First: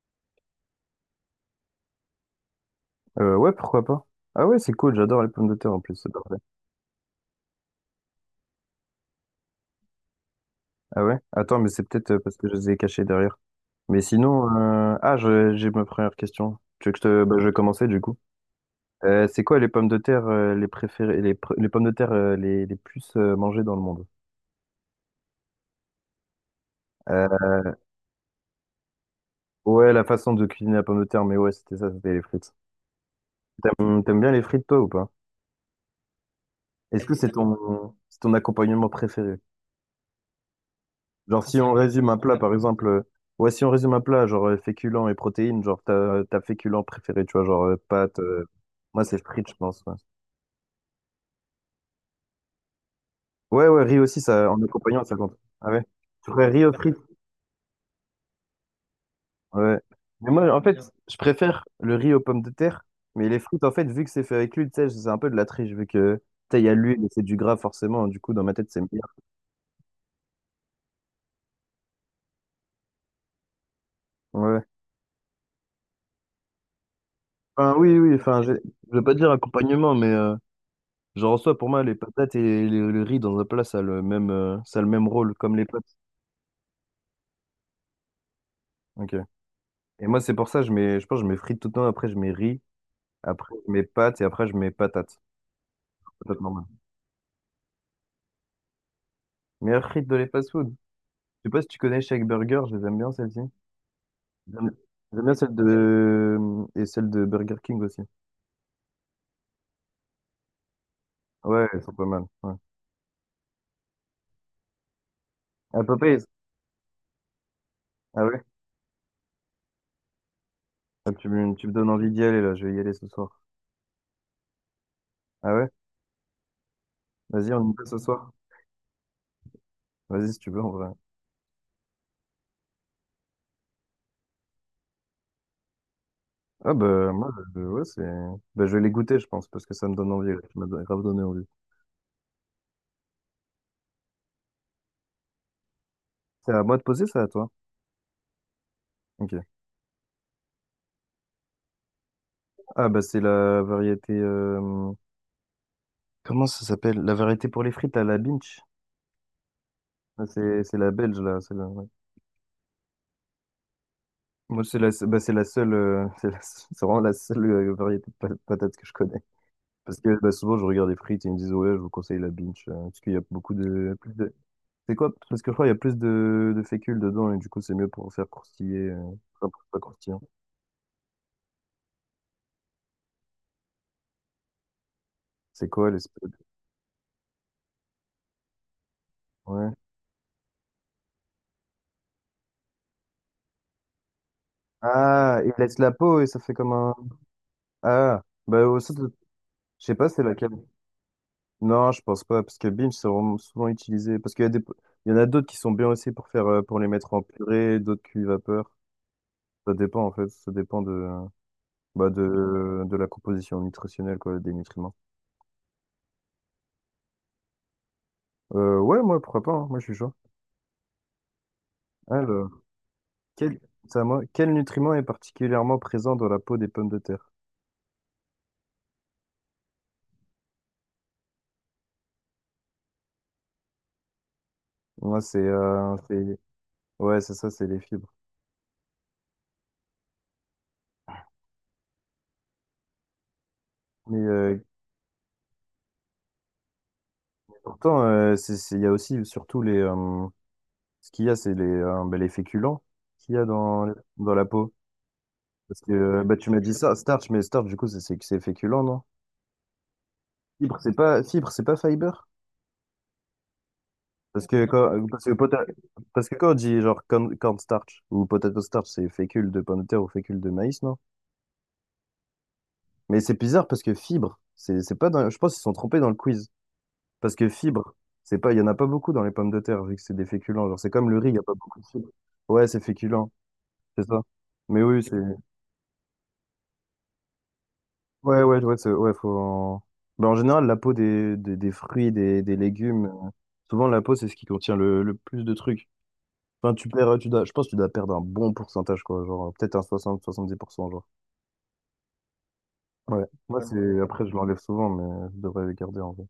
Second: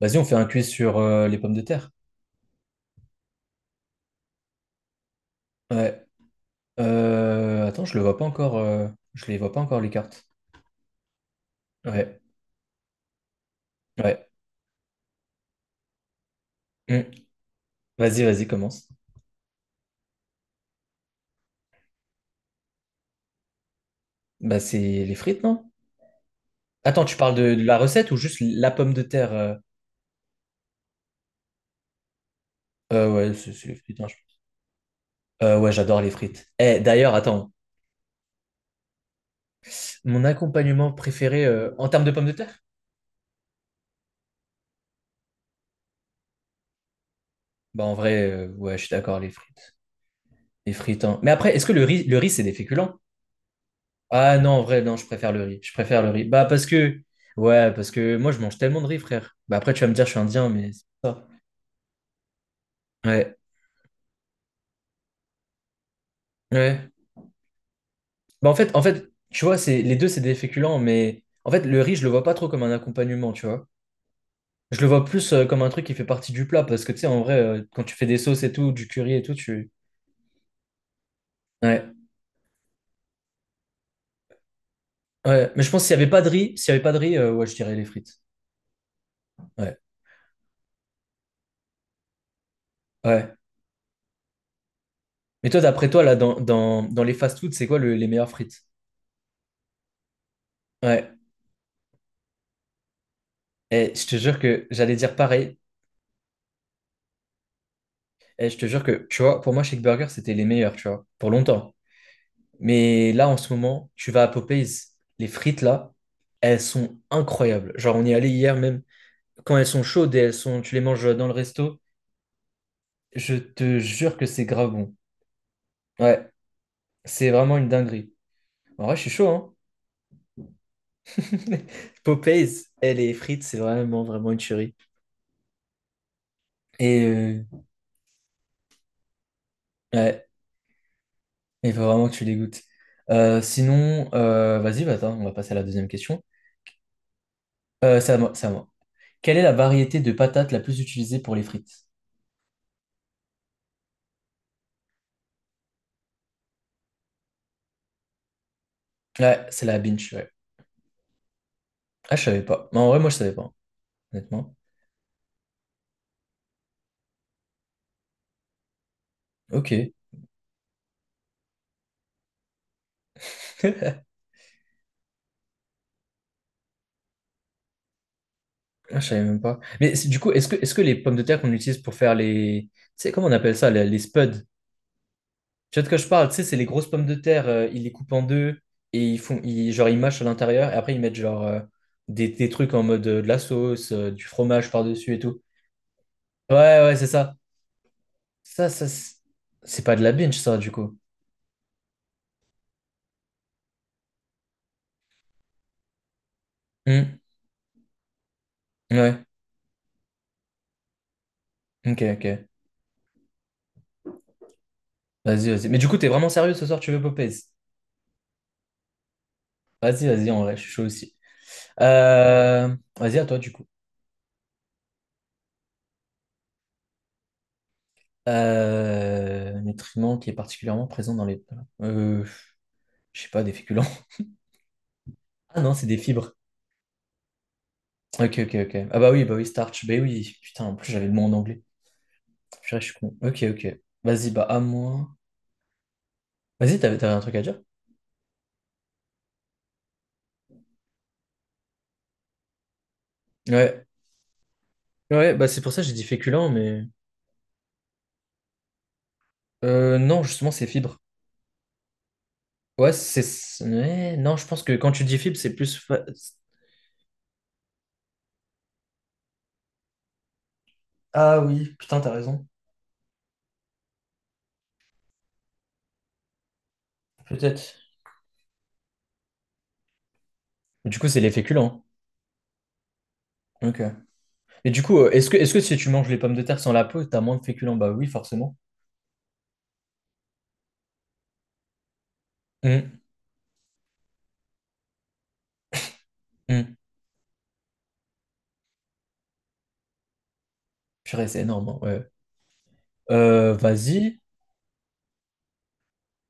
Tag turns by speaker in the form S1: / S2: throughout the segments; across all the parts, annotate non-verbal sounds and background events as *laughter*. S1: Vas-y, on fait un quiz sur les pommes de terre.
S2: Ouais, pourquoi pas. Ah ouais, c'est cool, j'adore les pommes de terre en plus,
S1: Ouais.
S2: c'est parfait.
S1: Attends, je le vois pas encore. Je les vois pas encore les cartes.
S2: Ah ouais? Attends, mais c'est peut-être
S1: Ouais.
S2: parce que je les ai cachées derrière. Mais
S1: Ouais.
S2: sinon, j'ai ma première question. Tu veux que je
S1: Hmm.
S2: te... Bah, je vais commencer du coup.
S1: Vas-y, vas-y, commence.
S2: C'est quoi les pommes de terre les préférées, les pommes de terre les plus mangées dans le monde?
S1: Bah, c'est les frites, non? Attends, tu
S2: Euh,
S1: parles de la recette ou juste la pomme de terre?
S2: ouais, la façon de cuisiner la pomme de terre, mais ouais, c'était ça, c'était les frites.
S1: Ouais, c'est les frites,
S2: T'aimes,
S1: hein,
S2: t'aimes
S1: pense.
S2: bien les frites, toi, ou pas?
S1: Ouais, j'adore les frites. Eh,
S2: Est-ce
S1: d'ailleurs,
S2: que c'est
S1: attends,
S2: ton, c'est ton accompagnement préféré?
S1: mon accompagnement préféré
S2: Genre, si on
S1: en termes
S2: résume
S1: de
S2: un
S1: pommes de
S2: plat, par
S1: terre?
S2: exemple, ouais, si on résume un plat, genre féculents et protéines, genre ta féculent préféré, tu vois, genre
S1: Bah, en
S2: pâtes.
S1: vrai, ouais, je suis
S2: Moi,
S1: d'accord,
S2: c'est
S1: les
S2: frites, je
S1: frites.
S2: pense. Ouais,
S1: Les frites, hein. Mais après, est-ce que le riz, c'est des féculents?
S2: ouais, ouais, riz aussi,
S1: Ah non,
S2: ça,
S1: en
S2: en
S1: vrai, non,
S2: accompagnant,
S1: je
S2: ça
S1: préfère
S2: compte.
S1: le riz.
S2: Ah
S1: Je
S2: ouais.
S1: préfère le riz.
S2: Tu ferais riz aux frites?
S1: Ouais, parce que moi, je mange tellement de riz, frère. Bah après,
S2: Ouais.
S1: tu vas me dire, je suis
S2: Mais
S1: indien,
S2: moi, en
S1: mais
S2: fait,
S1: c'est
S2: je
S1: pas
S2: préfère le riz aux pommes de terre,
S1: ça.
S2: mais
S1: Ouais,
S2: les frites, en fait, vu que c'est fait avec l'huile, tu sais, c'est un peu de la triche, vu que, tu sais, il y a
S1: ouais.
S2: l'huile et c'est du gras, forcément, du coup, dans
S1: Bah en
S2: ma tête,
S1: fait,
S2: c'est
S1: en fait,
S2: meilleur.
S1: tu vois, c'est les deux, c'est des féculents, mais en fait, le riz, je le vois pas trop comme un accompagnement, tu vois.
S2: Ouais.
S1: Je le vois plus comme un truc qui fait partie du plat, parce que tu sais, en vrai,
S2: Enfin,
S1: quand tu
S2: oui,
S1: fais
S2: oui,
S1: des
S2: enfin,
S1: sauces et
S2: je
S1: tout, du
S2: je vais
S1: curry
S2: pas
S1: et
S2: dire
S1: tout, tu.
S2: accompagnement, mais. Genre, en soi, pour moi,
S1: Ouais,
S2: les patates et le riz dans un plat, ça a le même rôle,
S1: ouais.
S2: comme
S1: Mais
S2: les
S1: je pense que
S2: pâtes.
S1: s'il y avait pas de riz, ouais, je dirais les frites.
S2: Ok.
S1: Ouais,
S2: Et moi, c'est pour ça, je mets, je pense, que je mets frites tout le temps, après, je mets riz,
S1: ouais.
S2: après, je mets pâtes et après, je mets patates.
S1: Mais toi, d'après toi, là,
S2: Patates normales.
S1: dans les fast-foods, c'est quoi les meilleures frites?
S2: Meilleure frite de les fast-food. Je
S1: Ouais.
S2: sais pas si tu connais Shake Burger, je les aime bien, celles-ci.
S1: Et je te jure que
S2: J'aime
S1: j'allais dire
S2: j'aime bien celle
S1: pareil.
S2: de. Et celle de Burger King aussi.
S1: Et je te jure que, tu vois, pour moi, Shake Burger, c'était les meilleurs, tu vois, pour
S2: Ouais,
S1: longtemps.
S2: elles sont pas mal. Ouais.
S1: Mais là, en ce moment, tu vas à Popeyes, les frites
S2: À
S1: là,
S2: Popeyes.
S1: elles sont incroyables. Genre, on y est
S2: Ah
S1: allé
S2: ouais?
S1: hier même. Quand elles sont chaudes et elles sont, tu les
S2: Ah,
S1: manges dans
S2: tu,
S1: le
S2: tu me
S1: resto,
S2: donnes envie d'y aller, là, je vais y aller ce
S1: je
S2: soir.
S1: te jure que c'est grave bon.
S2: Ah ouais?
S1: Ouais, c'est
S2: Vas-y,
S1: vraiment une
S2: on y va ce
S1: dinguerie.
S2: soir.
S1: En vrai, je suis chaud, hein.
S2: Vas-y, si tu veux, en vrai.
S1: *laughs* Popeyes, et les frites, c'est vraiment, vraiment une tuerie.
S2: Ah
S1: Et
S2: bah moi
S1: euh,
S2: ouais, c'est bah, je vais les goûter je pense parce que ça me donne
S1: ouais,
S2: envie là. Tu grave donné envie.
S1: il faut vraiment que tu les goûtes. Sinon, vas-y, bah, attends, on va passer à la deuxième question.
S2: C'est à moi de poser ça à toi.
S1: C'est à moi.
S2: OK.
S1: Quelle est la variété de patates la plus utilisée pour les frites?
S2: Ah bah c'est la variété comment ça s'appelle? La variété pour les frites à la Binch.
S1: Ouais, c'est la binge,
S2: Ah,
S1: ouais.
S2: c'est la belge là, ouais.
S1: Ah, je savais pas. Mais en vrai, moi, je savais pas, honnêtement.
S2: Moi bah, c'est la seule *laughs* c'est vraiment la seule variété de patates que je connais
S1: Ok.
S2: parce que bah, souvent je regarde les frites et ils me disent ouais, je vous conseille la Binch parce qu'il y a beaucoup de plus
S1: *laughs*
S2: de. C'est quoi? Parce que je crois qu'il y a plus de fécule dedans et du coup c'est mieux pour faire croustiller
S1: Ah, je savais même
S2: enfin,
S1: pas.
S2: pour pas
S1: Du
S2: croustillant.
S1: coup, est-ce que les pommes de terre qu'on utilise pour faire les… Tu sais, comment on appelle ça, les spuds?
S2: C'est
S1: Tu vois de
S2: quoi
S1: quoi je parle?
S2: l'espèce?
S1: Tu sais, c'est les grosses pommes de terre, ils les coupent en deux et ils font… Ils,
S2: Ouais.
S1: genre, ils mâchent à l'intérieur et après, ils mettent des trucs en mode de la sauce, du fromage par-dessus et
S2: Ah,
S1: tout.
S2: il laisse la peau et ça fait
S1: Ouais,
S2: comme un.
S1: ouais, c'est ça.
S2: Ah, bah,
S1: Ça, ça,
S2: ça, je
S1: c'est c'est
S2: sais
S1: pas de
S2: pas,
S1: la
S2: c'est
S1: binge,
S2: laquelle.
S1: ça, du coup.
S2: Non, je pense pas, parce que Binge, c'est vraiment souvent utilisé. Parce qu'il y a des... Il y en a d'autres qui sont bien aussi pour les mettre
S1: Hmm.
S2: en purée, d'autres cuits vapeur.
S1: Ouais,
S2: Ça dépend, en fait. Ça dépend
S1: ok,
S2: bah,
S1: ok.
S2: de la composition nutritionnelle, quoi, des nutriments.
S1: Vas-y, vas-y. Mais du coup, t'es vraiment sérieux ce soir, tu veux Popeyes?
S2: Ouais, moi, pourquoi pas, hein, moi, je suis
S1: Vas-y,
S2: chaud.
S1: vas-y, en vrai, je suis chaud aussi.
S2: Alors,
S1: Vas-y, à toi, du
S2: quel,
S1: coup.
S2: c'est à moi. Quel nutriment est particulièrement présent dans la peau des pommes de terre?
S1: Euh… Un nutriment qui est particulièrement présent dans les… Euh… Je sais pas, des féculents. *laughs*
S2: Moi,
S1: Ah non, c'est des fibres.
S2: ouais, c'est ça, c'est les fibres.
S1: Ok, ok, ok. Ah bah oui, starch. Bah oui, putain, en plus, j'avais le mot en anglais. Purée, je suis con. Ok, ok.
S2: Mais,
S1: Vas-y, bah à
S2: euh,
S1: moi. Vas-y, t'avais un truc à dire?
S2: Pourtant, il y a aussi surtout les. Ce qu'il y a, c'est bah, les féculents qu'il y a
S1: Ouais.
S2: dans la peau.
S1: Ouais, bah c'est pour
S2: Parce
S1: ça que j'ai
S2: que
S1: dit
S2: bah,
S1: féculent,
S2: tu m'as dit
S1: mais…
S2: ça, starch, mais starch, du coup, c'est féculent, non?
S1: Non, justement, c'est
S2: Fibre, c'est
S1: fibres.
S2: pas, fibre, c'est pas fiber?
S1: Ouais, c'est… ouais, non, je
S2: Parce
S1: pense
S2: que
S1: que quand tu
S2: quand,
S1: dis
S2: parce que,
S1: fibres, c'est
S2: pota-
S1: plus…
S2: parce que quand on dit genre corn starch ou potato starch, c'est fécule de pomme de terre ou fécule de maïs, non?
S1: Ah oui, putain, t'as raison.
S2: Mais c'est bizarre parce que fibre, c'est pas je pense qu'ils se sont trompés dans le quiz. Parce que
S1: Peut-être.
S2: fibre, c'est pas, il y en a pas beaucoup dans les pommes de terre, vu que c'est des féculents. Genre,
S1: Mais
S2: c'est
S1: du coup,
S2: comme le
S1: c'est les
S2: riz, il y a pas beaucoup
S1: féculents.
S2: de fibres. Ouais, c'est féculent.
S1: Ok.
S2: C'est ça.
S1: Et du
S2: Mais
S1: coup,
S2: oui, c'est.
S1: est-ce que si tu manges les pommes de terre sans la peau, t'as moins de féculents? Bah oui,
S2: Ouais,
S1: forcément.
S2: ouais, ouais, ouais, faut. Ben, en général, la peau des fruits, des
S1: Hum,
S2: légumes, souvent la peau, c'est ce qui contient le plus de trucs. Enfin,
S1: hum.
S2: tu perds, tu dois, je pense que tu dois perdre un bon pourcentage, quoi. Genre, peut-être un 60-70 % genre.
S1: Purée, c'est énorme, hein, ouais.
S2: Ouais. Moi, c'est.
S1: Vas-y.
S2: Après, je l'enlève souvent, mais je devrais le garder en vrai.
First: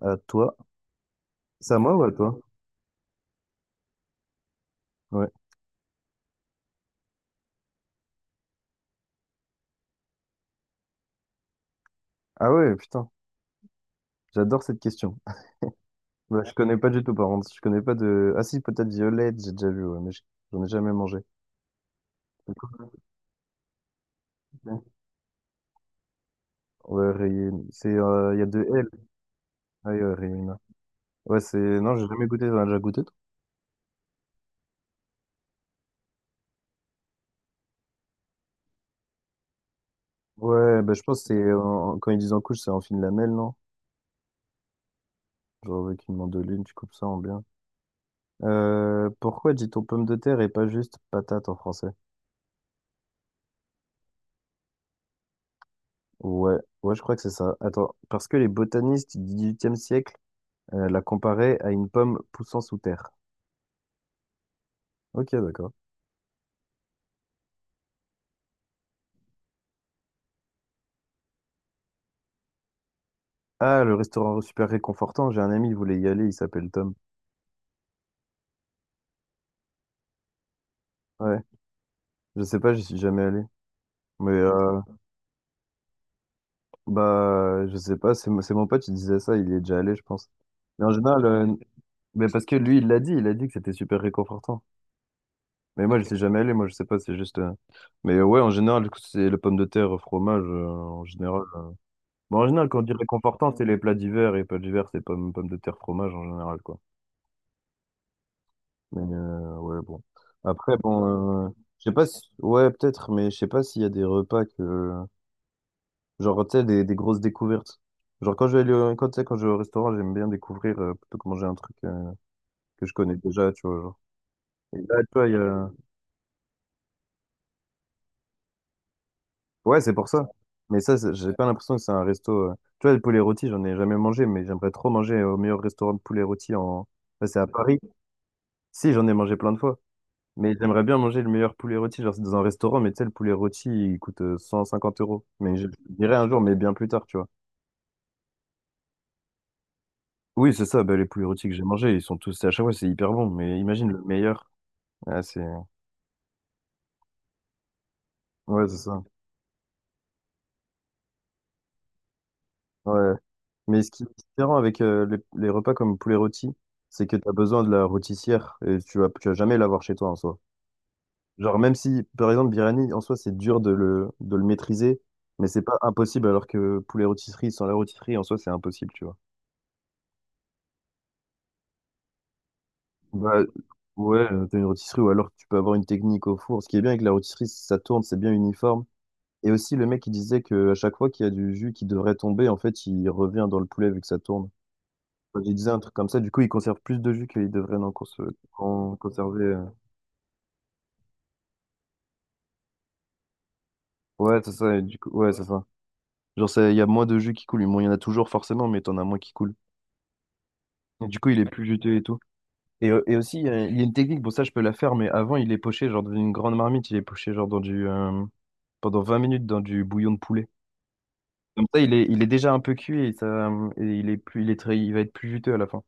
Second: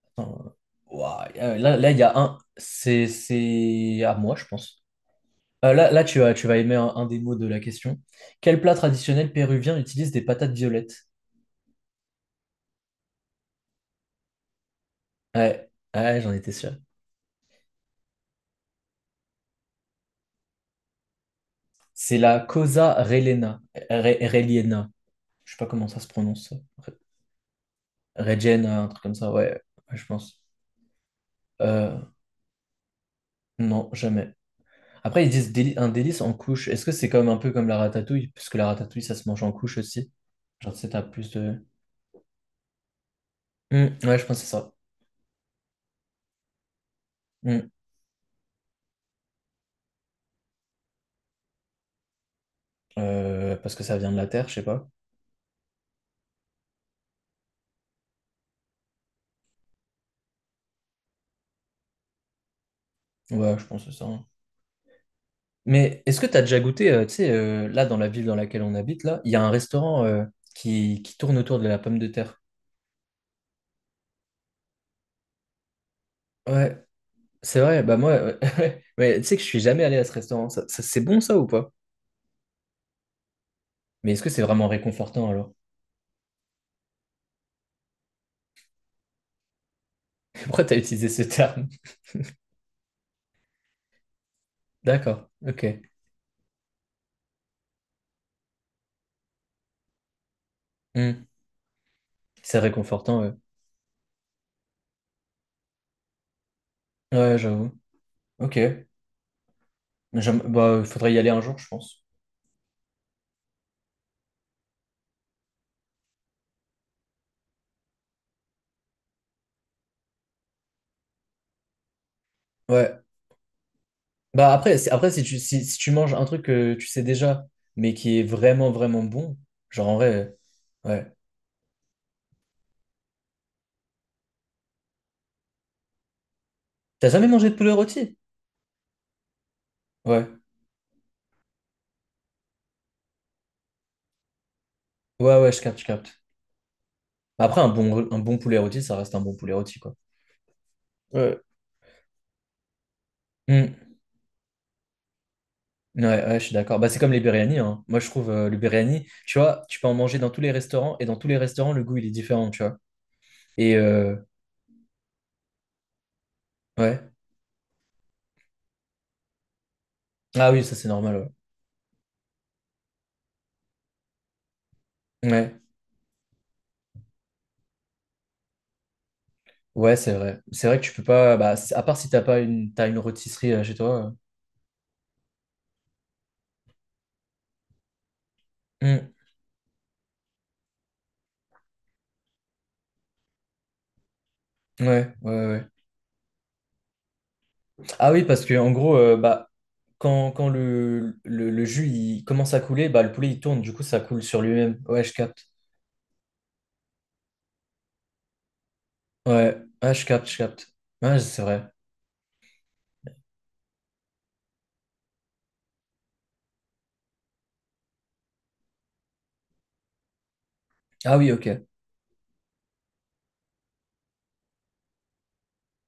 S2: À
S1: Attends.
S2: toi.
S1: Ouah,
S2: C'est à
S1: là,
S2: moi
S1: il y
S2: ou à
S1: a
S2: toi?
S1: un. C'est à moi, je pense.
S2: Ouais.
S1: Là, tu vas aimer un des mots de la question. Quel plat traditionnel péruvien utilise des patates violettes?
S2: Ah ouais, putain. J'adore cette question.
S1: Ouais,
S2: *laughs*
S1: ouais, j'en
S2: Bah, je
S1: étais
S2: connais
S1: sûr.
S2: pas du tout, par contre. Je connais pas de. Ah si, peut-être violette, j'ai déjà vu, ouais, mais j'en ai jamais mangé.
S1: C'est la cosa relena. Reliena. Je sais pas comment ça se prononce.
S2: Ouais, rayé. Il y a deux
S1: Regen, un
S2: L.
S1: truc comme ça, ouais, ouais, je pense.
S2: Skyrim. Ouais, c'est. Non,
S1: Euh,
S2: j'ai jamais goûté. T'en as déjà goûté, toi?
S1: non, jamais. Après, ils disent un délice en couche. Est-ce que c'est comme un peu comme la ratatouille? Parce que la ratatouille, ça se mange en couche aussi. Genre, tu
S2: Ouais,
S1: sais,
S2: bah,
S1: t'as
S2: je pense que
S1: plus
S2: c'est.
S1: de.
S2: Quand ils disent en couche, c'est en fine lamelle, non?
S1: Hmm, ouais, je pense que c'est ça.
S2: Genre avec une mandoline, tu coupes ça en bien.
S1: Hmm.
S2: Pourquoi dit-on pomme de terre et pas juste patate en français?
S1: Parce que ça vient de la terre, je sais pas.
S2: Ouais, ouais, je crois que c'est ça. Attends, parce que les botanistes du XVIIIe siècle la comparaient à une pomme poussant sous terre.
S1: Ouais, je pense que c'est ça, hein.
S2: Ok, d'accord.
S1: Mais est-ce que t'as déjà goûté, tu sais, là, dans la ville dans laquelle on habite, là, il y a un restaurant qui tourne autour de la pomme de terre.
S2: Ah, le restaurant super réconfortant. J'ai un ami, il voulait y aller, il s'appelle
S1: Ouais,
S2: Tom.
S1: c'est vrai, bah moi, ouais. *laughs* Mais tu sais que je suis jamais allé à ce restaurant. C'est bon ça
S2: Ouais,
S1: ou pas?
S2: je sais pas, j'y suis jamais allé.
S1: Mais est-ce que
S2: Mais
S1: c'est vraiment réconfortant alors?
S2: bah, je sais pas, c'est mon pote, il disait ça, il y est déjà allé, je pense.
S1: Pourquoi t'as
S2: Mais en
S1: utilisé ce
S2: général,
S1: terme?
S2: mais parce que lui, il l'a dit, il a dit que c'était super réconfortant.
S1: *laughs* D'accord, ok.
S2: Mais moi, je suis jamais allé, moi, je sais pas, c'est juste. Mais ouais, en général, du coup, c'est les pommes de terre, fromage, en
S1: Hmm.
S2: général. Bon, en
S1: C'est
S2: général, quand on dit
S1: réconfortant, ouais.
S2: réconfortant, c'est les plats d'hiver, et plats d'hiver, c'est pommes, pommes de terre, fromage, en général, quoi.
S1: Ouais, j'avoue. Ok.
S2: Mais ouais, bon.
S1: Bah,
S2: Après,
S1: il faudrait y aller un
S2: bon,
S1: jour, je
S2: je sais
S1: pense.
S2: pas si. Ouais, peut-être, mais je sais pas s'il y a des repas que. Genre, tu sais, des grosses découvertes. Genre, quand je vais aller au, quand, tu sais, quand je vais au restaurant, j'aime bien découvrir plutôt que manger un truc que je
S1: Ouais.
S2: connais déjà, tu vois. Genre. Et là, tu
S1: Après si
S2: vois, il y
S1: tu,
S2: a...
S1: si tu manges un truc que tu sais déjà, mais qui est vraiment bon,
S2: Ouais,
S1: genre
S2: c'est
S1: en
S2: pour ça.
S1: vrai,
S2: Mais ça,
S1: ouais.
S2: j'ai pas l'impression que c'est un resto. Tu vois, le poulet rôti, j'en ai jamais mangé, mais j'aimerais trop manger au meilleur restaurant de poulet rôti en.
S1: T'as jamais
S2: Enfin, c'est à
S1: mangé de poulet
S2: Paris.
S1: rôti?
S2: Si, j'en ai mangé plein de fois.
S1: Ouais.
S2: Mais j'aimerais bien manger le meilleur poulet rôti. Genre, c'est dans un restaurant, mais tu sais, le poulet rôti, il coûte 150 euros.
S1: Ouais, ouais,
S2: Mais
S1: je
S2: je
S1: capte, je
S2: je dirais
S1: capte.
S2: un jour, mais bien plus tard, tu vois.
S1: Après, un bon poulet rôti, ça reste un bon poulet rôti, quoi.
S2: Oui, c'est ça, bah, les poulets
S1: Ouais.
S2: rôtis que j'ai mangés, ils sont tous, à chaque fois, c'est hyper bon, mais
S1: Hmm.
S2: imagine le meilleur. Ah, c'est...
S1: Ouais, ouais, je suis d'accord. Bah, c'est comme les biryani, hein. Moi, je trouve le
S2: Ouais, c'est ça.
S1: biryani, tu vois, tu peux en manger dans tous les restaurants et dans tous les restaurants, le goût, il est différent, tu vois.
S2: Ouais.
S1: Et
S2: Mais ce qui est
S1: euh,
S2: différent avec les repas comme poulet rôti, c'est
S1: ouais.
S2: que tu as besoin de la rôtissière et tu vas jamais l'avoir chez toi en soi.
S1: Ah oui, ça c'est normal,
S2: Genre, même si, par exemple, biryani, en soi, c'est dur de le maîtriser,
S1: ouais.
S2: mais
S1: Ouais,
S2: c'est pas impossible, alors que poulet rôtisserie, sans la rôtisserie, en soi, c'est impossible, tu vois.
S1: ouais, c'est vrai. C'est vrai que tu peux pas. Bah, à part si t'as pas une, t'as une
S2: Bah,
S1: rôtisserie chez toi.
S2: ouais, t'as une rôtisserie, ou alors tu peux avoir une technique au four. Ce qui est bien avec la rôtisserie, c'est que ça tourne, c'est bien uniforme.
S1: Euh.
S2: Et aussi, le mec, il disait que à chaque fois qu'il y a du jus qui devrait tomber, en fait, il revient dans le poulet vu que ça tourne.
S1: Hmm. Ouais,
S2: Quand
S1: ouais,
S2: je
S1: ouais.
S2: disais un truc comme ça, du coup, ils conservent plus de jus qu'ils devraient
S1: Ah oui, parce que en
S2: en
S1: gros,
S2: conserver.
S1: bah, quand, le jus il commence à couler, bah, le poulet il tourne, du coup ça coule
S2: Ouais,
S1: sur
S2: c'est ça,
S1: lui-même.
S2: et du
S1: Ouais,
S2: coup,
S1: je
S2: ouais, c'est
S1: capte.
S2: ça. Genre, il y a moins de jus qui coule. Bon, il y en a toujours forcément, mais t'en as moins qui coule.
S1: Ouais, ah, je capte, je capte.
S2: Et
S1: Ouais,
S2: du coup, il
S1: c'est
S2: est plus
S1: vrai.
S2: juteux et tout. Et aussi, il y a une technique, bon, ça, je peux la faire, mais avant, il est poché, genre, dans une grande marmite, il est poché, genre, pendant 20 minutes dans du bouillon de poulet.
S1: Ah oui, ok.
S2: Comme ça, il est déjà un peu cuit et, et il est plus, il est très, il va être plus juteux à la fin.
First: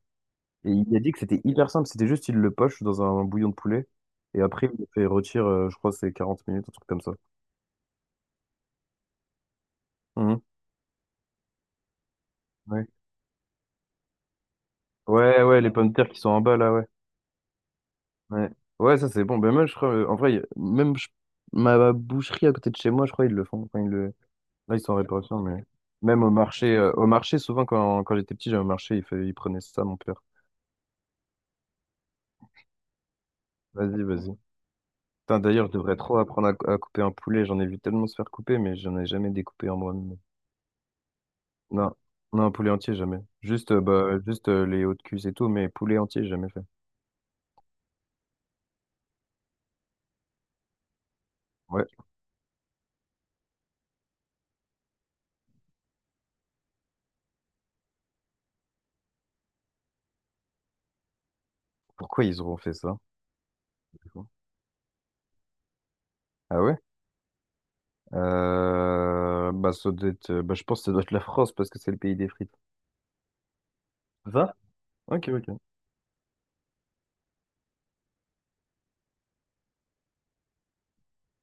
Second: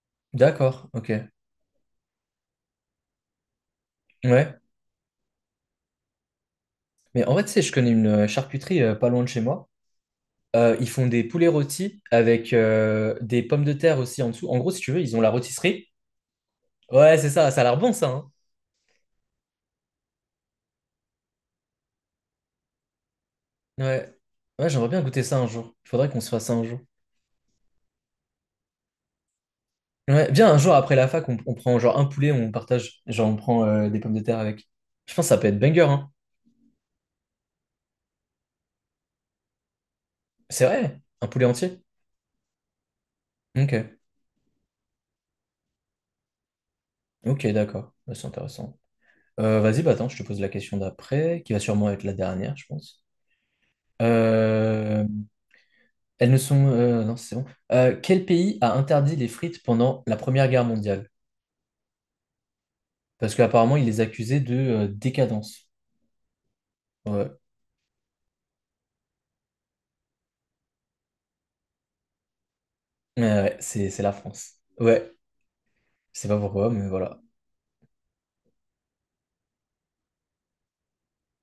S2: Et
S1: D'accord,
S2: il a dit
S1: ok.
S2: que c'était hyper simple, c'était juste, il le poche dans un bouillon de poulet. Et
S1: Ouais.
S2: après, il le fait retirer, je crois, que c'est 40 minutes, un truc comme ça.
S1: Mais en vrai, tu sais, je connais une charcuterie pas loin de chez moi.
S2: Mhm.
S1: Ils font des poulets rôtis avec
S2: Ouais.
S1: des pommes de terre aussi en dessous. En gros, si tu veux, ils ont la
S2: Ouais, ouais, les
S1: rôtisserie.
S2: pommes de terre qui sont en bas là, ouais.
S1: Ouais, c'est ça, ça a l'air bon ça, hein.
S2: Ouais, ouais, ça c'est bon. Ben moi, je crois, en vrai, ma boucherie à côté de chez moi, je crois ils le font. Enfin, ils
S1: Ouais.
S2: le...
S1: Ouais,
S2: Là, ils
S1: j'aimerais
S2: sont en
S1: bien goûter ça
S2: réparation,
S1: un
S2: mais
S1: jour. Il faudrait qu'on
S2: même
S1: se fasse ça un jour.
S2: au marché, souvent quand j'étais petit, j'allais au marché, il prenait ça, mon père.
S1: Ouais, viens, un jour après la fac, on prend genre un poulet, on partage. Genre, on prend des
S2: Vas-y,
S1: pommes de
S2: vas-y.
S1: terre avec. Je pense que ça
S2: Putain,
S1: peut être
S2: d'ailleurs, je
S1: banger,
S2: devrais
S1: hein.
S2: trop apprendre à couper un poulet. J'en ai vu tellement se faire couper, mais j'en ai jamais découpé en moi-même.
S1: C'est vrai, un poulet entier.
S2: Non, non, un poulet entier, jamais. Juste,
S1: Ok,
S2: bah, juste les hauts de cuisse et tout, mais poulet entier, j'ai jamais fait.
S1: ok, d'accord. Ouais, c'est intéressant. Vas-y, bah attends, je te pose la question d'après, qui va
S2: Ouais.
S1: sûrement être la dernière, je pense. Euh, Elles ne sont… non, c'est bon. Quel pays a interdit les frites pendant la Première Guerre mondiale?
S2: Pourquoi ils auront fait ça?
S1: Parce qu'apparemment, il les
S2: Du coup.
S1: accusait de décadence.
S2: Ah ouais?
S1: Ouais,
S2: Bah, ça doit être, bah, je pense que ça doit être la France parce que c'est le pays des frites.
S1: ouais, ouais, c'est la
S2: Va?
S1: France. Ouais,
S2: Ok, ok.
S1: je sais pas pourquoi, mais voilà.